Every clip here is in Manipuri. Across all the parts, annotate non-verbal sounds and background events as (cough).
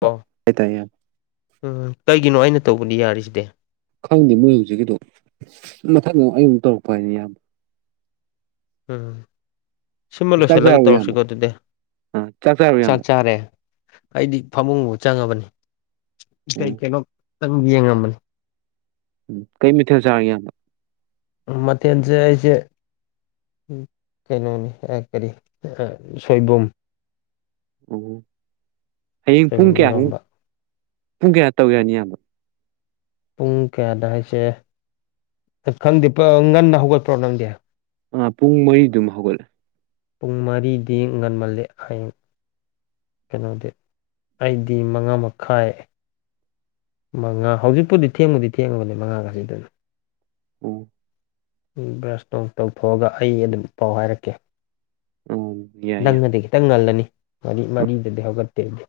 ꯀꯣ (unintelligible) ꯈꯪꯗꯦ ꯃꯣꯏ ꯍꯧꯖꯤꯛꯀꯤꯗꯣ ꯃꯊꯪꯗ ꯑꯌꯨꯛ ꯇꯧꯔꯛꯄ ꯍꯥꯏꯅꯤ ꯌꯥꯝ ꯎꯝ ꯁꯤꯃ ꯆꯥꯛ ꯂꯣꯏꯁꯤꯜꯂꯒ ꯆꯥꯔꯕꯣ ꯏꯌꯥꯝꯕ ꯇꯧꯔꯁꯤꯀꯣ ꯑꯗꯨꯗꯤ ꯑꯥ ꯆꯥꯔꯕꯣ ꯆꯥꯛ ꯏꯌꯥꯝꯕ ꯆꯥꯔꯦ ꯑꯩꯗꯤ ꯐꯃꯨꯡꯕꯨ ꯆꯪꯉꯕꯅꯤ ꯀꯩ ꯑꯣ ꯀꯩꯅꯣ ꯈꯤꯇꯪ ꯌꯦꯡꯉꯝꯕꯅꯤ ꯎꯝ ꯀꯩ ꯃꯊꯦꯜ ꯆꯥꯒꯦ ꯌꯥꯝ ꯎꯝ ꯃꯊꯦꯟꯁꯦ ꯑꯩꯁꯦ ꯀꯩꯅꯣꯅꯤ ꯀꯔꯤ ꯁꯣꯏꯕꯨꯝ ꯑꯝ ꯍꯌꯦꯡ ꯄꯨꯡ ꯁꯣꯏꯕꯨꯝ ꯀꯌꯥꯨ ꯏꯔꯣꯝꯕ ꯄꯨꯡ ꯀꯌꯥ ꯇꯧ ꯌꯥꯅꯤ ꯑꯕꯣ ꯄꯨꯡ ꯀꯌꯥꯗ ꯍꯥꯏꯁꯦ ꯈꯪꯗꯦ ꯉꯟꯅ ꯍꯧꯒꯠꯄ꯭ꯔꯣ ꯅꯪꯗꯤ ꯑꯝ ꯄꯨꯡ ꯃꯔꯤꯗꯨꯝ ꯍꯧꯒꯠꯂꯦ ꯄꯨꯡ ꯃꯔꯤꯗꯤ ꯉꯟꯃꯜꯂꯤ ꯍꯌꯦꯡ ꯀꯩꯅꯣꯗꯤ ꯑꯩꯗꯤ ꯃꯉꯥ ꯃꯈꯥꯏ ꯃꯥ ꯍꯧꯖꯤꯛꯄꯨꯗꯤ ꯊꯦꯡꯃꯨꯗꯤ ꯊꯦꯡꯡꯂꯕꯅꯤ ꯃꯉꯥꯒꯁꯤꯗꯅ ꯎꯝ ꯕ꯭ꯔꯁ ꯇꯣꯡ ꯇꯧꯊꯣꯛꯑꯒ ꯑꯩ ꯑꯗꯨꯝ ꯄꯥꯎ ꯍꯥꯏꯔꯛꯀꯦ ꯑꯣ ꯌꯥꯏ ꯏꯌꯥꯝꯕ ꯅꯪꯅꯗꯤ ꯈꯤꯇꯪ ꯉꯜꯂꯅꯤ ꯃꯔꯤ ꯃꯔꯤꯗꯗꯤ ꯍꯧꯒꯠꯇꯦ ꯑꯗꯨꯗꯤ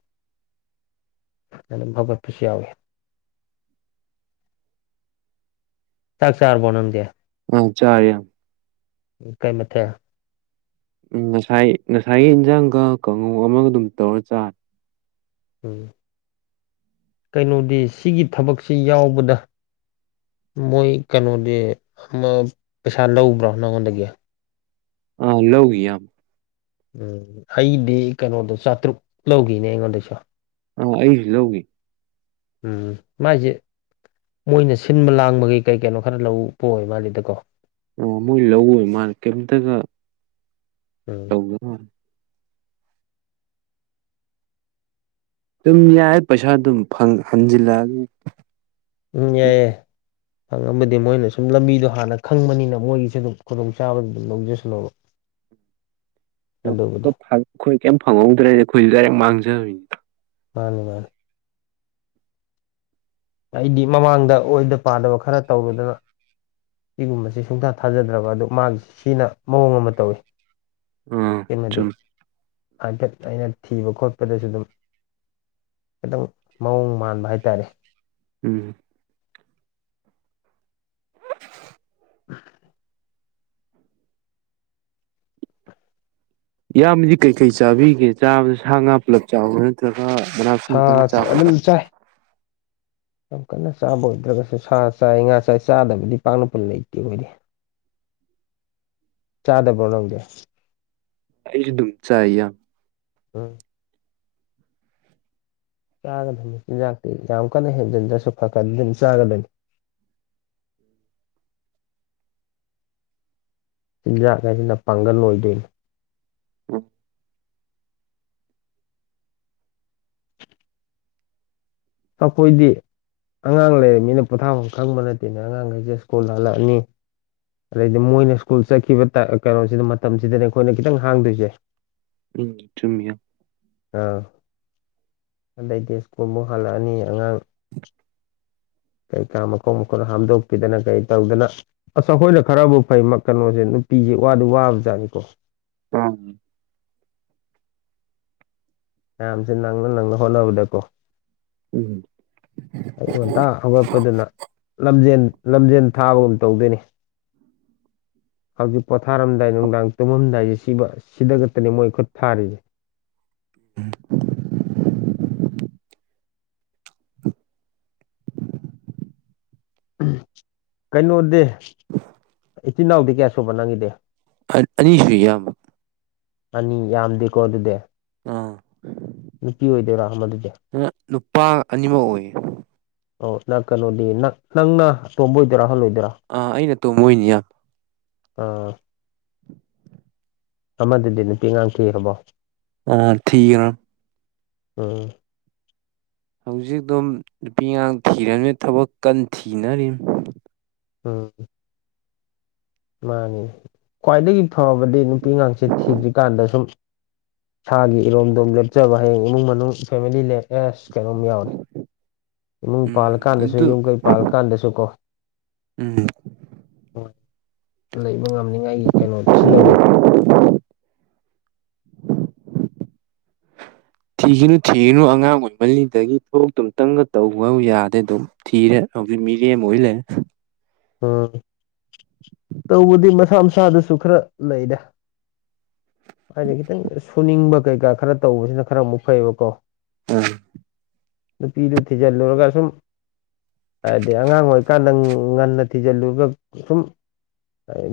(unintelligible) ꯍꯧꯒꯠꯄꯁꯨ ꯌꯥꯎꯋꯦ ꯆꯥꯛ ꯆꯥꯔꯕꯣ ꯅꯪꯗꯦ ꯍꯣꯏ ꯆꯥꯔꯦ ꯌꯥꯝ ꯎꯝ ꯀꯩ ꯃꯊꯦꯜ ꯎꯝ ꯉꯁꯥꯏ ꯉꯁꯥꯏꯒꯤ ꯏꯟꯁꯥꯡꯒ ꯀꯥꯡꯉꯨ ꯑꯃꯒ ꯑꯗꯨꯝ ꯇꯧꯔ ꯆꯥꯔ ꯎꯝ ꯀꯩꯅꯣꯗꯤ ꯁꯤꯒꯤ ꯊꯕꯛꯁꯤ ꯌꯥꯎꯕꯗ ꯃꯣꯏ ꯀꯩꯅꯣꯗꯤ ꯑꯃ ꯄꯩꯁꯥ ꯂꯧꯕ꯭ꯔꯣ ꯅꯪꯉꯣꯟꯗꯒꯤ ꯑ ꯂꯧꯒꯤ ꯏꯌꯥꯝ ꯎꯝ ꯑꯩꯗꯤ ꯀꯩꯅꯣꯗꯣ ꯆꯥꯇ꯭ꯔꯨꯛ ꯂꯧꯈꯤꯅꯦ ꯑꯩꯉꯣꯟꯗꯩꯁꯨ ꯑ ꯑꯩꯁ ꯂꯧꯒꯤ ꯎꯝ ꯃꯥꯏꯁꯦ ꯃꯣꯏꯅ ꯁꯤꯟꯕ ꯂꯥꯡꯕꯒꯤ ꯀꯩ ꯀꯩꯅꯣ ꯈꯔ ꯂꯧꯕ ꯑꯣꯏꯕ ꯃꯥꯜꯂꯤꯗꯀꯣ ꯑꯣ ꯃꯣꯏ ꯂꯧꯕꯩꯑꯣꯏꯔ ꯃꯥꯂꯦ ꯀꯩꯝꯇꯒ ꯎꯝ (unintelligible) ꯑꯗꯨꯝ ꯌꯥꯏ ꯄꯩꯁꯥ ꯑꯗꯨꯝ ꯍꯟꯖꯤꯜꯂꯛꯑ ꯎꯝ ꯌꯥꯏꯑꯦ ꯑꯗꯨ ꯑꯃꯗꯤ ꯃꯣꯏꯅ ꯁꯨꯝ ꯂꯝꯕꯤꯗꯣ ꯍꯥꯟꯅ ꯈꯪꯕꯅꯤꯅ ꯃꯣꯏꯒꯤꯁꯨ ꯑꯗꯨꯝ ꯈꯨꯗꯣꯡꯆꯥꯕꯗꯨ ꯑꯗꯨꯝ ꯂꯧꯖꯁꯨꯅꯕ (inaudible) (unintelligible) ꯑꯩꯈꯣꯏ ꯀꯩꯝ ꯐꯪꯍꯧꯗ꯭ꯔꯦꯗꯤ ꯑꯩꯈꯣꯏꯁꯨ ꯗꯥꯏꯔꯦꯛ ꯃꯥꯡꯖꯕꯤꯅꯤ ꯃꯥꯅꯤ ꯃꯥꯅꯤ ꯑꯩꯗꯤ ꯃꯃꯥꯡꯗ ꯑꯣꯏꯗ ꯄꯥꯗꯕ ꯈꯔ ꯇꯧꯔꯨꯗꯅ ꯁꯤꯒꯨꯝꯕꯁꯦ ꯁꯨꯡꯊꯥ ꯊꯥꯖꯗ꯭ꯔꯕ ꯑꯗꯨ ꯃꯥꯒꯤꯁꯤ ꯁꯤꯅ ꯃꯑꯣꯡ ꯑꯃ ꯇꯧꯏꯤ ꯑꯥ ꯀꯩꯅꯣꯗꯤ ꯆꯨꯝ ꯍꯥꯏꯐꯦꯠ ꯑꯩꯅ ꯊꯤꯕ ꯈꯣꯠꯄꯗꯁꯨ ꯑꯗꯨꯝ ꯑꯗꯨꯝ ꯃꯑꯣꯡ ꯃꯥꯟꯕ ꯍꯥꯏꯇꯥꯔꯦ ꯎꯝ (unintelligible) ꯏꯌꯥꯝꯕꯗꯤ ꯀꯩꯀꯩ ꯆꯥꯕꯤꯒꯦ ꯆꯥꯕꯗꯤ ꯁꯥ ꯉꯥ ꯄꯨꯂꯞ ꯆꯥꯕ꯭ꯔꯥ ꯅꯠꯇ꯭ꯔꯒ ꯃꯅꯥ ꯃꯁꯤꯡꯇꯪ ꯁꯥꯁꯦ ꯆꯥꯕ꯭ꯔꯥ ꯑꯗꯨꯝ ꯆꯥꯏ ꯌꯥꯝ ꯀꯟꯅ ꯆꯥꯕ ꯑꯣꯏꯗ꯭ꯔꯒꯁꯨ ꯁꯥ ꯆꯥꯏ ꯉꯥ ꯆꯥꯏ ꯆꯥꯗꯕꯗꯤ ꯄꯥꯛꯅꯕꯨ ꯂꯩꯇꯦ ꯑꯩꯈꯣꯏꯗꯤ ꯆꯥꯗꯕ꯭ꯔꯣ ꯅꯪꯗꯤ ꯑꯩꯁꯨ ꯑꯗꯨꯝ ꯆꯥꯏ ꯏꯌꯥꯝ ꯎꯝ ꯆꯥꯒꯗꯕꯅꯤ ꯆꯤꯟꯖꯥꯛꯇꯤ ꯌꯥꯝ ꯀꯟꯅ ꯍꯦꯟꯖꯤꯟꯗ꯭ꯔꯁꯨ ꯈꯔ ꯈꯔ ꯗꯤ ꯑꯗꯨꯝ ꯆꯥꯒꯗꯕꯅꯤ ꯆꯤꯟꯖꯥꯛ ꯍꯥꯏꯁꯤꯅ ꯄꯥꯡꯒꯜ ꯑꯣꯏꯗꯣꯏꯅꯤ ꯎꯝ ꯑꯩꯈꯣꯏꯗꯤ ꯑꯉꯥꯡ ꯂꯩꯔꯕꯅꯤꯅ ꯄꯣꯊꯥꯐꯝ ꯈꯪꯕ ꯅꯠꯇꯦꯗ ꯑꯉꯥꯡꯈꯩꯁꯦ ꯁ꯭ꯀꯨꯜ ꯍꯜꯂꯛꯑꯅꯤ ꯑꯗꯩꯗꯤ ꯃꯣꯏꯅ ꯁ꯭ꯀꯨꯜ ꯆꯠꯈꯤꯕ ꯀꯩꯅꯣꯁꯤꯗ ꯃꯇꯝꯁꯤꯗꯅꯦ ꯑꯩꯈꯣꯏꯅ ꯈꯤꯇꯪ ꯍꯥꯡꯗꯣꯏꯁꯦ ꯎꯝ ꯆꯨꯝꯃꯤ ꯏꯌꯥꯝ ꯑꯥ ꯑꯗꯩꯗꯤ ꯁ꯭ꯀꯨꯜꯃꯨꯛ ꯍꯜꯂꯛꯑꯅꯤ ꯑꯉꯥꯡ ꯀꯩꯀꯥ ꯃꯈꯣꯡ ꯃꯈꯨꯠ ꯍꯥꯝꯗꯣꯛꯄꯤꯗꯅ ꯀꯩ ꯇꯧꯗꯅ ꯑꯁ ꯑꯩꯈꯣꯏꯅ ꯈꯔꯕꯨ ꯐꯩ ꯀꯩꯅꯣꯁꯦ ꯅꯨꯄꯤꯁꯦ ꯋꯥꯗꯤ ꯋꯥꯕꯖꯥꯠꯅꯤꯀꯣ ꯑꯝ ꯃꯌꯥꯝꯁꯦ ꯅꯪꯅ ꯅꯪꯅ ꯍꯣꯠꯅꯕꯗꯀꯣ ꯎꯝ ꯑꯌꯨꯛ ꯉꯟꯇꯥ ꯍꯧꯒꯠꯄꯗꯨꯅ ꯂꯝꯖꯦꯟ ꯂꯝꯖꯦꯟ ꯊꯥꯕꯒꯨꯝ ꯇꯧꯗꯣꯏꯅꯤ ꯍꯧꯖꯤꯛ ꯄꯣꯊꯥꯔꯝꯗꯥꯏ ꯅꯨꯡꯗꯥꯡ ꯇꯨꯝꯃꯝꯗꯥꯏꯁꯦ ꯁꯤꯕ ꯁꯤꯗ ꯈꯛꯇꯅꯦ ꯃꯣꯏ ꯈꯨꯠ ꯊꯥꯔꯤꯁꯦ ꯀꯩꯅꯣꯗꯤ ꯏꯆꯤꯟ ꯏꯅꯥꯎꯗꯤ ꯀꯌꯥ ꯁꯨꯕ ꯅꯪꯒꯤꯗꯤ (unintelligible) ꯑꯅꯤꯁꯨꯏ ꯏꯌꯥꯝꯕ ꯑꯅꯤ ꯌꯥꯝꯗꯦꯀꯣ ꯑꯗꯨꯗꯦ ꯑꯥ ꯅꯨꯄꯤ ꯑꯣꯏꯗꯣꯏꯔꯥ ꯑꯃꯗꯨꯗꯤ ꯚꯥ ꯅꯨꯄꯥ ꯑꯅꯤꯃꯛ ꯑꯣꯏꯌꯦ ꯑꯣ ꯅꯪ ꯀꯩꯅꯣꯗꯤ ꯅꯪ ꯅꯪꯅ ꯑꯇꯣꯝꯕ ꯑꯣꯏꯗꯣꯏꯔꯥ ꯑꯍꯜ ꯑꯣꯏꯗꯣꯏꯔꯥ ꯑꯥ ꯑꯩꯅ ꯑꯇꯣꯝꯕ ꯑꯣꯏꯅꯤ ꯏꯌꯥꯝꯕ ꯑꯥ ꯑꯃꯗꯨꯗꯤ ꯅꯨꯄꯤ ꯑꯉꯥꯡ ꯊꯤꯔꯕꯣ ꯑꯥ ꯊꯤꯌꯣ ꯎꯝ ꯍꯧꯖꯤꯛ ꯑꯗꯨꯝ ꯅꯨꯄꯤ ꯉꯥꯡ ꯊꯤꯔꯕꯅꯤꯅ ꯊꯕꯛ ꯀꯟꯅ ꯊꯤꯅꯔꯤ ꯎꯝ ꯃꯥꯅꯤ ꯈ꯭ꯋꯥꯏꯗꯒꯤ ꯐꯕꯗꯤ ꯅꯨꯄꯤ ꯉꯥꯛꯁꯦ ꯊꯤꯗ꯭ꯔꯤꯀꯥꯟꯗ ꯁꯨꯝ ꯏꯁꯥꯒꯤ ꯏꯔꯣꯝꯗꯣꯝ ꯂꯦꯞꯆꯕ ꯍꯌꯦꯡ ꯏꯃꯨꯡ ꯃꯅꯨꯡ ꯐꯦꯃꯤꯂꯤ ꯂꯦꯛ ꯑꯦꯁ ꯀꯩꯅꯣꯝ ꯌꯥꯎꯔꯦ ꯏꯃꯨꯡ ꯎꯝ ꯄꯥꯜꯂꯀꯥꯟꯗꯁꯨ ꯑꯗꯨ ꯌꯨꯝ ꯀꯩ ꯄꯥꯜꯂꯀꯥꯟꯗꯁꯨ ꯀꯣ ꯎꯝ ꯂꯩꯕ ꯉꯝꯅꯤꯉꯥꯏꯒꯤ ꯀꯩꯅꯣꯗꯨꯁꯨ ꯁꯤꯟꯂꯧꯒꯗꯧꯅꯤ (unintelligible) ꯊꯤꯒꯅꯨ ꯊꯤꯒꯅꯨ ꯑꯉꯥꯡ ꯑꯣꯏ ꯃꯜꯂꯤ ꯑꯗꯨꯒ ꯊꯕꯛꯇꯣ ꯑꯃꯇꯪꯒ ꯇꯧꯒꯣ ꯌꯥꯗꯦ ꯑꯗꯨꯝ ꯊꯤꯔꯦ ꯃꯤꯔꯦꯝ ꯑꯣꯢ ꯂꯩꯔꯦ ꯎꯝ ꯇꯧꯕꯗꯤ ꯃꯁꯥ ꯃꯁꯥꯗꯁꯨ ꯈꯔ ꯂꯩꯗ ꯍꯥꯏꯗꯤ ꯈꯤꯇꯪ ꯁꯨꯅꯤꯡꯕ ꯀꯩꯀꯥ ꯈꯔ ꯇꯧꯕꯁꯤꯅ ꯈꯔ ꯑꯃꯨꯛ ꯐꯩꯌꯦꯕꯀꯣ ꯎꯝ ꯅꯨꯄꯤꯗꯨ ꯊꯤꯖꯤꯜꯂꯨꯔꯒ ꯁꯨꯝ ꯍꯥꯏꯗꯤ ꯑꯉꯥꯡ ꯑꯣꯏꯔꯤꯀꯥꯟꯗ ꯉꯟꯅ ꯊꯤꯖꯤꯜꯂꯨꯔꯒ ꯁꯨꯝ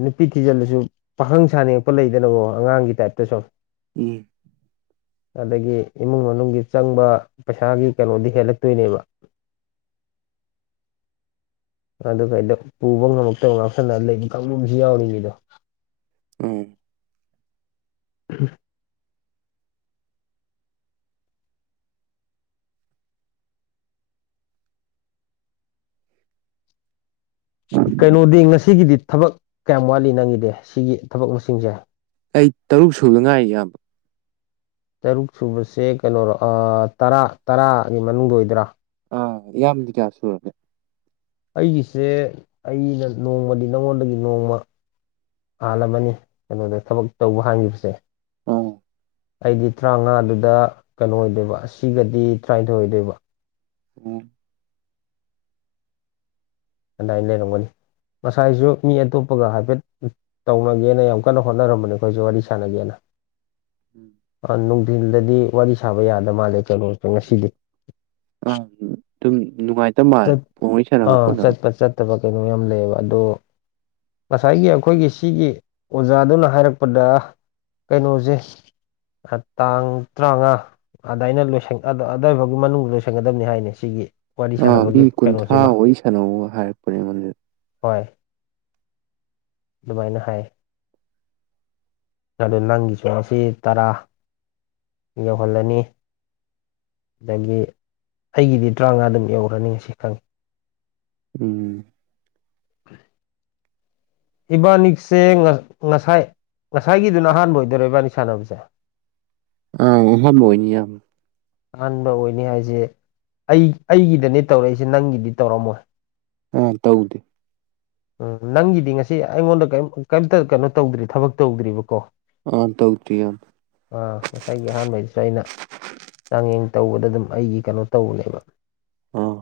ꯅꯨꯄꯤ ꯊꯤꯖꯜꯂꯁꯨ ꯄꯥꯈꯪ ꯁꯥꯅꯤꯡꯉꯛꯄ ꯂꯩꯗꯅꯕꯣ ꯑꯉꯥꯡꯒꯤ ꯇꯥꯏꯞꯇꯁꯨ ꯎꯝ (unintelligible) ꯑꯗꯒꯤ ꯏꯃꯨꯡ ꯃꯅꯨꯡꯒꯤ ꯆꯪꯕ ꯄꯩꯁꯥꯒꯤ ꯀꯩꯅꯣꯗꯤ ꯍꯦꯜꯂꯛꯇꯣꯏꯅꯦꯕ ꯑꯗꯨꯀ ꯑꯩꯗꯣ ꯄꯨꯕ ꯉꯝꯃꯛꯇꯕ ꯉꯥꯎꯁꯤꯟꯅꯔꯒ ꯂꯩꯕ ꯀꯥꯡꯂꯨꯞꯁꯨ ꯌꯥꯎꯔꯤꯅꯤꯗꯣ ꯎꯝ ꯎꯝ (inaudible) ꯀꯩꯅꯣꯗꯤ ꯉꯁꯤꯒꯤꯗꯤ ꯊꯕꯛ ꯀꯌꯥꯝ ꯋꯥꯠꯂꯤ ꯅꯪꯒꯤꯗꯤ ꯁꯤꯒꯤ ꯊꯕꯛ ꯃꯁꯤꯡꯁꯦ ꯑꯩ ꯇꯔꯨꯛ ꯁꯨꯕꯗ ꯉꯥꯏꯔꯤ ꯌꯥꯝ ꯇꯔꯨꯛ ꯁꯨꯕꯁꯦ ꯀꯩꯅꯣꯔꯣ ꯇꯔꯥ ꯇꯔꯥꯒꯤ ꯃꯅꯨꯡꯗ ꯑꯣꯏꯗꯨꯢꯔꯥ ꯑꯥ ꯢꯌꯥꯝꯕꯗꯤ ꯀꯌꯥ ꯁꯨꯔꯒꯦ ꯑꯩꯒꯤꯁꯦ ꯑꯩꯅ ꯅꯣꯡꯃꯗꯤ ꯅꯉꯣꯟꯗꯒꯤ ꯅꯣꯡꯃ ꯍꯥꯜꯂꯝꯃꯅꯤ ꯀꯩꯅꯣꯗ ꯊꯕꯛ ꯇꯧꯕ ꯍꯥꯡꯈꯤꯕꯁꯦ ꯑꯥ ꯑꯣ ꯑꯩꯗꯤ ꯇꯔꯥꯃꯉꯥꯗꯨꯗ ꯀꯩꯅꯣ ꯑꯣꯏꯗꯣꯏꯕ ꯁꯤꯒꯗꯤ ꯇꯔꯥꯅꯤꯊꯣꯏ ꯑꯣꯏꯗꯣꯏꯕ ꯑꯝ ꯑꯗꯨꯃꯏꯅ ꯂꯩꯔꯝꯒꯅꯤ ꯉꯁꯥꯏꯁꯨ ꯃꯤ ꯑꯇꯣꯞꯄꯒ ꯍꯥꯏꯐꯦꯠ ꯇꯧꯔꯒꯦꯅ ꯌꯥꯝ ꯀꯟꯅ ꯍꯣꯠꯅꯔꯝꯕꯅꯦ ꯑꯩꯈꯣꯏꯁꯨ ꯋꯥꯔꯤ ꯁꯥꯟꯅꯒꯦꯅ ꯎꯝ ꯅꯨꯡꯊꯤꯜꯗꯗꯤ ꯋꯥꯔꯤ ꯁꯥꯕ ꯌꯥꯗ ꯃꯥꯜꯂꯦ ꯀꯩꯅꯣꯁꯦ ꯉꯁꯤꯗꯤ ꯑ ꯑꯗꯨꯝ ꯅꯨꯡꯉꯥꯏꯇꯕ ꯃꯥꯜꯂꯦ ꯐꯣꯟ ꯋꯥꯔꯤ ꯁꯥꯟꯅꯕ ꯈꯣꯠꯅꯕ ꯐꯠꯇꯕ ꯀꯩꯅꯣ ꯌꯥꯝ ꯂꯩꯌꯦꯕ ꯑꯗꯣ ꯉꯁꯥꯏꯒꯤ ꯑꯩꯈꯣꯏꯒꯤ ꯁꯤꯒꯤ ꯑꯣꯖꯥꯗꯨꯅ ꯍꯥꯏꯔꯛꯄꯗ ꯀꯩꯅꯣꯁꯦ ꯇꯥꯡ ꯇꯔꯥꯃꯉꯥ ꯑꯗꯨꯗꯥꯏꯅ ꯑꯗꯥꯏꯐꯥꯎꯒꯤ ꯃꯅꯨꯡꯗ ꯂꯣꯏꯁꯟꯒꯗꯕꯅꯤ ꯍꯥꯏꯅꯦ ꯁꯤꯒꯤ ꯋꯥꯔꯤ ꯑ ꯃꯤ ꯁꯥꯟꯅꯕꯒꯤ ꯀꯨꯟꯊ꯭ꯔꯥ ꯀꯩꯅꯣꯁꯤꯃ ꯋꯥꯔꯤ ꯁꯅꯧ ꯍꯥꯏꯔꯛꯄꯅꯦ ꯑꯩꯉꯣꯟꯗ ꯍꯣꯏ ꯑꯗꯨꯃꯥꯏꯅ ꯍꯥꯏ ꯑꯗꯣ ꯅꯪꯒꯤꯁꯦ ꯇꯔꯥ ꯌꯧꯍꯜꯂꯅꯤ ꯑꯗꯒꯤ ꯑꯩꯒꯤꯗꯤ ꯇꯔꯥꯃꯉꯥ ꯑꯗꯨꯝ ꯌꯧꯔꯦ ꯂꯅꯤꯡꯁꯤꯪ (inaudible) ꯎꯝ ꯎ (inaudible) ꯏꯕꯥꯅꯤꯁꯦ ꯉꯁꯥꯏ ꯉꯁꯥꯏꯒꯤꯗꯨꯅ ꯑꯍꯥꯟꯕ ꯑꯣꯏꯗꯣꯏꯔꯣ ꯏꯕꯥꯅꯤ ꯁꯥꯟꯅꯕꯁꯦ ꯑꯪ ꯎ ꯍꯥꯟꯕꯅꯤ ꯌꯥꯝ ꯑꯍꯥꯟꯕ ꯑꯣꯏꯅꯤ ꯍꯥꯏꯁꯦ ꯑꯩ ꯑꯩꯒꯤꯗꯅꯦ ꯇꯧꯔꯛꯏꯁꯦ ꯅꯪꯒꯤꯗꯤ ꯇꯧꯔꯝꯃꯣꯏ ꯑ ꯇꯧꯗꯦ (inaudible) ꯎꯝ ꯅꯪꯒꯤꯗꯤ ꯉꯁꯤ ꯑꯩꯉꯣꯟꯗ ꯀꯩꯝꯇ ꯀꯩꯅꯣ ꯇꯧꯗ꯭ꯔꯤ ꯊꯕꯛ ꯇꯧꯗ꯭ꯔꯤꯕꯀꯣ ꯑ ꯇꯧꯇ ꯌꯥꯝ ꯑꯥ ꯉꯁꯥꯏꯒꯤ ꯑꯍꯥꯟꯕꯩꯗꯁꯨ ꯑꯩꯅ ꯆꯥꯡꯌꯦꯡ ꯇꯧꯕꯗ ꯑꯗꯨꯝ ꯑꯩꯒꯤ ꯀꯩꯅꯣ ꯇꯧꯕꯅꯦꯕ ꯑꯥ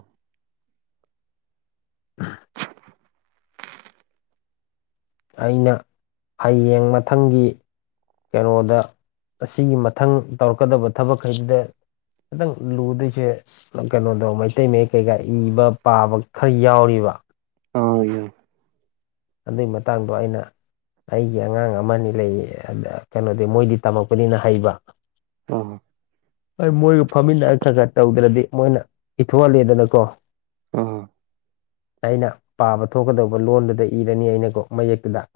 ꯑꯩꯅ ꯍꯌꯦꯡ ꯃꯊꯪꯒꯤ ꯀꯩꯅꯣꯗ ꯑꯁꯤꯒꯤ ꯃꯊꯪ ꯇꯧꯔꯛꯀꯗꯕ ꯊꯕꯛꯈꯩꯗꯨꯗ ꯍꯈꯤꯇꯪ ꯂꯨꯗꯣꯏꯁꯦ ꯀꯩꯅꯣꯗꯣ ꯃꯩꯇꯩ ꯃꯌꯦꯛ ꯀꯩꯀꯥ ꯏꯕ ꯄꯥꯕ ꯈꯔ ꯌꯥꯎꯔꯤꯕ ꯑ ꯌꯥ ꯑꯗꯨꯏ ꯃꯇꯥꯡꯗꯣ ꯑꯩꯅ ꯑꯩꯒꯤ ꯑꯉꯥꯡ ꯑꯃꯅꯤ ꯂꯩ ꯀꯩꯅꯣꯗꯤ ꯃꯣꯏꯗꯤ ꯇꯝꯃꯛꯄꯅꯤꯅ ꯍꯩꯕ ꯑ ꯑꯩ ꯃꯣꯏꯒ ꯐꯝꯃꯤꯟꯅꯔ ꯈꯔ ꯈꯔ ꯇꯧꯗ꯭ꯔꯗꯤ ꯃꯣꯏꯅ ꯏꯊꯣꯛꯍꯂꯦꯗꯅꯀꯣ ꯑꯥ ꯑꯩꯅ ꯄꯥꯕ ꯊꯣꯛꯀꯗꯧꯕ ꯂꯣꯟꯗꯨꯗ ꯏꯔꯅꯤ ꯑꯩꯅꯀꯣ ꯃꯌꯦꯛꯇꯨꯗ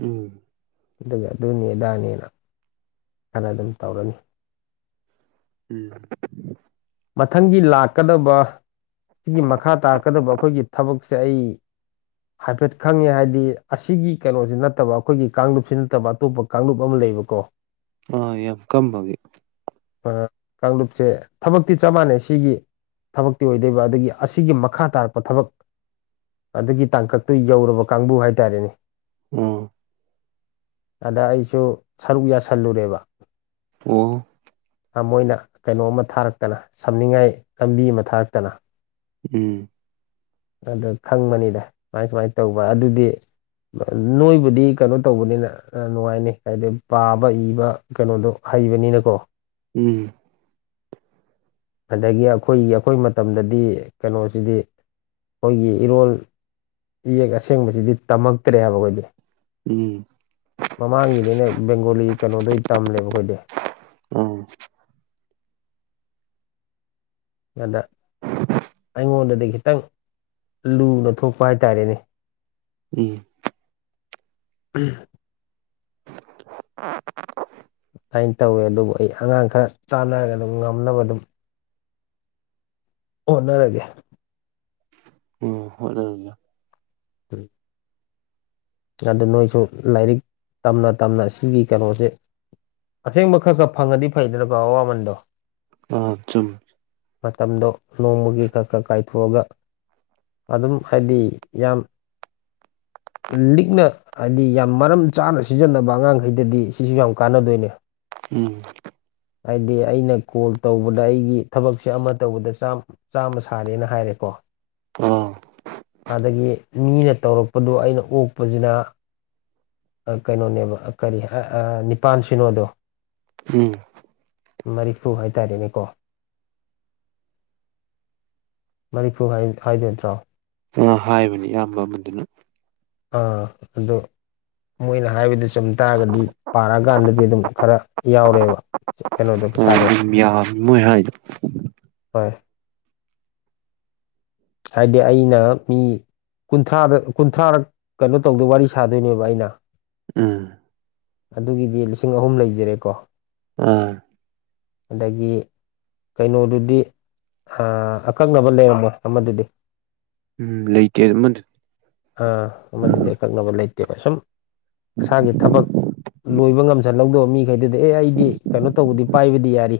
ꯎꯝ ꯑꯗꯨꯒ ꯑꯗꯨꯅꯤ ꯑꯗꯥꯅꯦꯅ ꯈꯔ ꯑꯗꯨꯝ ꯇꯧꯔꯅꯤ ꯎꯝ ꯃꯊꯪꯒꯤ ꯂꯥꯛꯀꯗꯕ ꯁꯤꯒꯤ ꯃꯈꯥ ꯇꯥꯔꯛꯀꯗꯕ ꯑꯩꯈꯣꯏꯒꯤ ꯊꯕꯛꯁꯦ ꯑꯩ ꯍꯥꯏꯐꯦꯠ ꯈꯪꯉꯦ ꯍꯥꯏꯗꯤ ꯑꯁꯤꯒꯤ ꯀꯩꯅꯣꯁꯤ ꯅꯠꯇꯕ ꯑꯩꯈꯣꯏꯒꯤ ꯀꯥꯡꯂꯨꯞꯁꯤ ꯅꯠꯇꯕ ꯑꯇꯣꯞꯄ ꯀꯥꯡꯂꯨꯞ ꯑꯃ ꯂꯩꯕꯀꯣ (inaudible) ꯑꯥ ꯌꯥꯝ ꯀꯝꯕꯒꯤ ꯀꯥꯡꯂꯨꯞꯁꯦ ꯊꯕꯛ ꯐꯛꯇꯤ ꯆꯞ ꯃꯥꯟꯅꯩ ꯁꯤꯒꯤ ꯊꯕꯛꯇꯤ ꯑꯣꯏꯗꯣꯏꯕ ꯑꯗꯒꯤ ꯑꯁꯤꯒꯤ ꯃꯈꯥ ꯇꯥꯔꯛꯄ ꯊꯕꯛ ꯑꯗꯨꯒꯤ ꯇꯥꯡꯀꯛꯇꯨ ꯌꯧꯔꯕ ꯀꯥꯡꯕꯨ ꯍꯥꯏꯇꯥꯔꯦꯅꯦ ꯎꯝ ꯑꯗ ꯑꯩꯁꯨ ꯁꯔꯨꯛ ꯌꯥꯁꯜꯂꯨꯔꯦꯕ ꯑꯣ ꯊꯃꯣꯏꯅ ꯀꯩꯅꯣꯝꯃ ꯊꯥꯔꯛꯇꯅ ꯁꯝꯅꯤꯡꯉꯥꯏ ꯂꯝꯕꯤ ꯑꯃ ꯊꯥꯔꯛꯇꯅ ꯎꯝ ꯑꯗꯨ ꯈꯪꯕꯅꯤꯗ ꯁꯨꯃꯥꯏ ꯁꯨꯃꯥꯏꯅ ꯇꯧꯕ ꯑꯗꯨꯗꯤ ꯅꯣꯏꯕꯨꯗꯤ ꯀꯩꯅꯣ ꯇꯧꯕꯅꯤꯅ ꯅꯨꯡꯉꯥꯏꯅꯤ ꯍꯥꯏꯗꯤ ꯄꯥꯕ ꯏꯕ ꯀꯩꯅꯣꯗꯣ ꯍꯩꯕꯅꯤꯅꯀꯣ ꯎꯝ ꯑꯗꯒꯤ ꯑꯩꯈꯣꯏꯒꯤ ꯑꯩꯈꯣꯏ ꯃꯇꯝꯗꯗꯤ ꯀꯩꯅꯣꯁꯤꯗꯤ ꯑꯩꯈꯣꯏꯒꯤ ꯏꯔꯣꯜ ꯏꯌꯦꯛ ꯑꯁꯦꯡꯕꯁꯤꯗꯤ ꯇꯝꯃꯛꯇ꯭ꯔꯦꯕ ꯑꯩꯈꯣꯏꯗꯤ ꯎꯝ ꯃꯃꯥꯡꯒꯤꯅꯤꯅ ꯕꯦꯡꯒꯣꯂꯤ ꯀꯩꯅꯣꯗꯣ ꯇꯝꯂꯦꯕ ꯑꯩꯈꯣꯏꯗꯤ ꯑꯥ ꯑꯗ ꯑꯩꯉꯣꯟꯗꯗꯤ ꯈꯤꯇꯪ ꯂꯨꯅ ꯊꯣꯛꯄ ꯍꯥꯏꯇꯥꯔꯦꯅꯦ ꯎꯝ ꯎꯝ ꯑꯗꯨꯃꯥꯏꯅ ꯇꯧꯋꯦ ꯑꯗꯨꯕꯨ ꯑꯩ ꯑꯉꯥꯡ ꯈꯔ ꯆꯥꯟꯅꯔꯒ ꯑꯗꯨꯝ ꯉꯝꯅꯕ ꯑꯗꯨꯝ ꯍꯣꯠꯅꯔꯒꯦ ꯑꯣ ꯍꯣꯠꯅꯔꯒ ꯎꯨꯝ ꯑꯗꯨ ꯃꯣꯏꯁꯨ ꯂꯥꯏꯔꯤꯛ ꯇꯝꯅ ꯇꯝꯅ ꯁꯤꯒꯤ ꯀꯩꯅꯣꯁꯦ ꯑꯁꯦꯡꯕ ꯈꯔ ꯈꯔ ꯐꯪꯉꯗꯤ ꯐꯩꯗꯅꯀꯣ ꯑꯋꯥꯃꯟꯗꯣ ꯑ ꯆꯨꯝ ꯃꯇꯝꯗꯣ ꯅꯣꯡꯃꯨꯒꯤ ꯀꯛ ꯀꯛ ꯀꯥꯏ ꯊꯣꯛꯑꯒ ꯑꯗꯨꯝ ꯍꯥꯏꯗꯤ ꯌꯥꯝ ꯂꯤꯛꯅ ꯍꯥꯏꯗꯤ ꯌꯥꯝ ꯃꯔꯝ ꯆꯥꯅ ꯁꯤꯖꯤꯟꯅꯕ ꯑꯉꯥꯡꯈꯩꯗꯗꯤ ꯁꯤꯁꯨ ꯌꯥꯝ ꯀꯥꯟꯅꯗꯣꯏꯅꯦ ꯎꯨꯝ ꯍꯥꯏꯗꯤ ꯑꯩꯅ ꯀꯣꯜ ꯇꯧꯕꯗ ꯑꯩꯒꯤ ꯊꯕꯛꯁꯦ ꯑꯃ ꯇꯧꯕꯗ ꯆꯥꯝ ꯆꯥꯝꯃ ꯁꯥꯔꯦꯅ ꯍꯥꯏꯔꯦꯀꯣ ꯑꯣ ꯑꯗꯒꯤ ꯃꯤꯅ ꯇꯧꯔꯛꯄꯗꯨ ꯑꯩꯅ ꯑꯣꯛꯄꯁꯤꯅ ꯀꯩꯅꯣꯅꯦꯕ ꯀꯔꯤ ꯅꯤꯄꯥꯟ ꯁꯤꯅꯣꯗꯣ ꯎꯝ ꯃꯔꯤꯐꯨ ꯍꯥꯏꯇꯥꯔꯦꯅꯦꯀꯣ ꯃꯅꯤꯄꯨꯔ ꯍꯥꯏꯗꯣꯏ ꯅꯠꯇ꯭ꯔꯣ ꯑ ꯍꯥꯏꯕꯅꯤ ꯑꯌꯥꯝꯕ ꯑꯃꯗꯨꯅ ꯑꯥ ꯑꯗꯣ ꯃꯣꯏꯅ ꯍꯥꯏꯕꯗꯨꯁꯨ ꯆꯨꯝ ꯇꯥꯔꯒꯗꯤ ꯄꯥꯔꯛꯑꯀꯥꯟꯗꯗꯤ ꯑꯗꯨꯝ ꯈꯔ ꯌꯥꯎꯔꯦꯕ ꯀꯩꯅꯣꯗꯣ ꯄꯩꯁꯥꯗꯣ ꯃꯤꯌꯥꯝ ꯃꯣꯏ ꯍꯥꯏ ꯍꯣꯏ ꯍꯥꯏꯗꯤ ꯑꯩꯅ ꯃꯤ ꯀꯨꯟꯊ꯭ꯔꯥꯗ ꯀꯨꯟꯊ꯭ꯔꯥꯔꯛ ꯀꯩꯅꯣ ꯇꯧꯗꯣꯏ ꯋꯥꯔꯤ ꯁꯥꯗꯣꯏꯅꯦꯕ ꯑꯩꯅ ꯎꯨꯝ ꯑꯗꯨꯒꯤꯗꯤ ꯂꯤꯁꯤꯡ ꯑꯍꯨꯝ ꯂꯩꯖꯔꯦꯀꯣ ꯑꯥ ꯑꯗꯒꯤ ꯀꯩꯅꯣꯗꯨꯗꯤ ꯑꯥ ꯑꯀꯛꯅꯕ ꯂꯩꯔꯝꯃꯣꯏ ꯑꯃꯗꯨꯗꯤ ꯎꯝ ꯂꯩꯇꯦ ꯑꯃꯗꯨ ꯑꯥ ꯑꯃꯗꯤꯗꯨꯗꯤ ꯑꯀꯛꯅꯕ ꯂꯩꯇꯦꯕ ꯁꯨꯝ ꯃꯁꯥꯒꯤ ꯊꯕꯛ- ꯂꯣꯏꯕ ꯉꯝꯁꯜꯍꯧꯗꯧꯕ ꯃꯤꯈꯩꯗꯨꯗꯤ ꯑꯦ ꯑꯩꯗꯤ ꯀꯩꯅꯣ ꯇꯧꯕꯗꯤ ꯄꯥꯏꯕꯗꯤ ꯌꯥꯔꯤ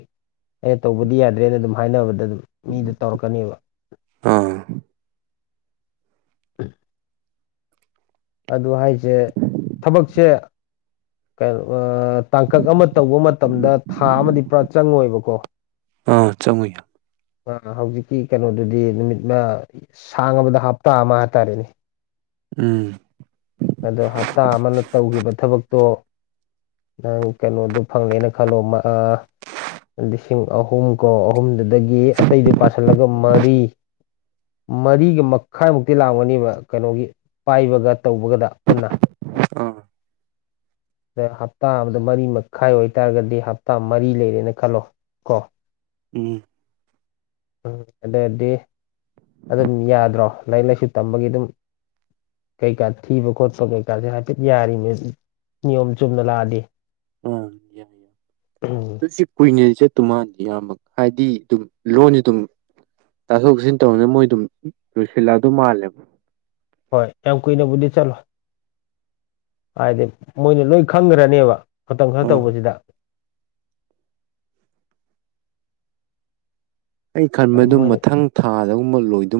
ꯑꯩꯅ ꯇꯧꯕꯗꯤ ꯌꯥꯗ꯭ꯔꯦꯅ ꯑꯗꯨꯝ ꯍꯥꯏꯅꯕꯗ ꯑꯗꯨꯝ ꯃꯤꯗꯣ ꯇꯧꯔꯛꯀꯅꯦꯕ ꯑꯥ ꯎꯝ ꯑꯗꯨ ꯍꯥꯏꯁꯦ ꯊꯕꯛꯁꯦ ꯀꯩꯅꯣ ꯇꯥꯡꯀꯛ ꯑꯃ ꯇꯧꯕ ꯃꯇꯝꯗ ꯊꯥ ꯑꯃꯗꯤ ꯄꯨꯔꯥ ꯆꯪꯉꯣꯏꯕꯀꯣ ꯑꯥ ꯆꯪꯉꯨꯏ ꯌꯥ ꯑ ꯍꯧꯖꯤꯛꯀꯤ ꯀꯩꯅꯣꯗꯨꯗꯤ ꯅꯨꯃꯤꯠꯅ ꯁꯥꯡꯉꯕꯗ ꯍꯞꯇꯥ ꯑꯃ ꯍꯥꯏꯇꯥꯔꯦꯅꯦ ꯎꯨꯝ ꯑꯗꯣ ꯍꯞꯇꯥ ꯑꯃꯅ ꯇꯧꯈꯤꯕ ꯊꯕꯛꯇꯣ ꯅꯪ ꯀꯩꯅꯣꯗꯨꯣ ꯐꯪꯉꯦꯅ ꯈꯜꯂꯣ ꯑꯥ ꯂꯤꯁꯤꯡ ꯑꯍꯨꯝ ꯀꯣ ꯑꯍꯨꯝꯗꯨꯗꯒꯤ ꯑꯇꯩꯗꯨ ꯄꯁꯤꯜꯂꯒ ꯃꯔꯤ ꯃꯔꯤꯒ ꯃꯈꯥꯏꯃꯨꯛꯇꯤ ꯂꯥꯡꯒꯅꯤꯕ ꯀꯩꯅꯣꯒꯤ ꯄꯥꯏꯕꯒ ꯇꯧꯕꯒꯗ ꯄꯨꯟꯅ ꯑꯥ ꯑ ꯍꯞꯇꯥ ꯑꯃꯗ ꯃꯔꯤ ꯃꯈꯥꯏ ꯑꯣꯏꯇꯥꯔꯒꯗꯤ ꯍꯞꯇꯥ ꯃꯔꯤ ꯂꯩꯔꯦꯅ ꯈꯜꯂꯣ ꯀꯣ ꯎꯝ ꯎꯝ ꯑꯗꯨꯗꯗꯤ ꯑꯗꯨꯝ ꯌꯥꯗ꯭ꯔꯣ ꯂꯥꯏꯔꯤꯛ ꯂꯥꯏꯁꯨ ꯇꯝꯕꯒꯤ ꯑꯗꯨꯝ ꯀꯩꯀꯥ ꯊꯤꯕ ꯈꯣꯠꯄ ꯀꯩꯀꯥꯁꯦ ꯍꯥꯏꯐꯦꯠ ꯌꯥꯔꯤꯅꯦ ꯅꯤꯌꯣꯝ ꯆꯨꯝꯅ ꯂꯥꯛꯑꯗꯤ ꯑꯥ ꯌꯥꯏ ꯌꯥꯏ ꯎꯝ ꯑꯗꯨ ꯁꯤ ꯀꯨꯏꯅꯗꯤ ꯆꯠꯇꯨ ꯃꯥꯟꯗꯦ ꯑꯃꯛ ꯍꯥꯏꯗꯤ ꯑꯗꯨꯝ ꯂꯣꯟꯁꯤ ꯑꯗꯨꯝ ꯇꯥꯊꯣꯛ ꯇꯥꯁꯤꯟ ꯇꯧꯅ ꯃꯣꯏ ꯑꯗꯨꯝ ꯂꯣꯏꯁꯤꯜꯂꯛꯑꯗ ꯃꯥꯜꯂꯦꯕ ꯍꯣꯏ ꯌꯥꯝ ꯀꯨꯏꯅꯕꯨꯗꯤ ꯆꯠꯂꯣꯏ ꯍꯥꯏꯗꯤ ꯃꯣꯏꯅ ꯂꯣꯏ ꯈꯪꯈ꯭ꯔꯅꯦꯕ ꯃꯇꯝ ꯈꯔ ꯑꯥ ꯇꯧꯕꯁꯤꯗ ꯑꯩ ꯑꯗꯨ ꯈꯟꯕꯗꯨ ꯃꯣꯏꯅ ꯃꯊꯪ ꯊꯥꯗꯒꯨꯝꯕ ꯂꯣꯏꯗ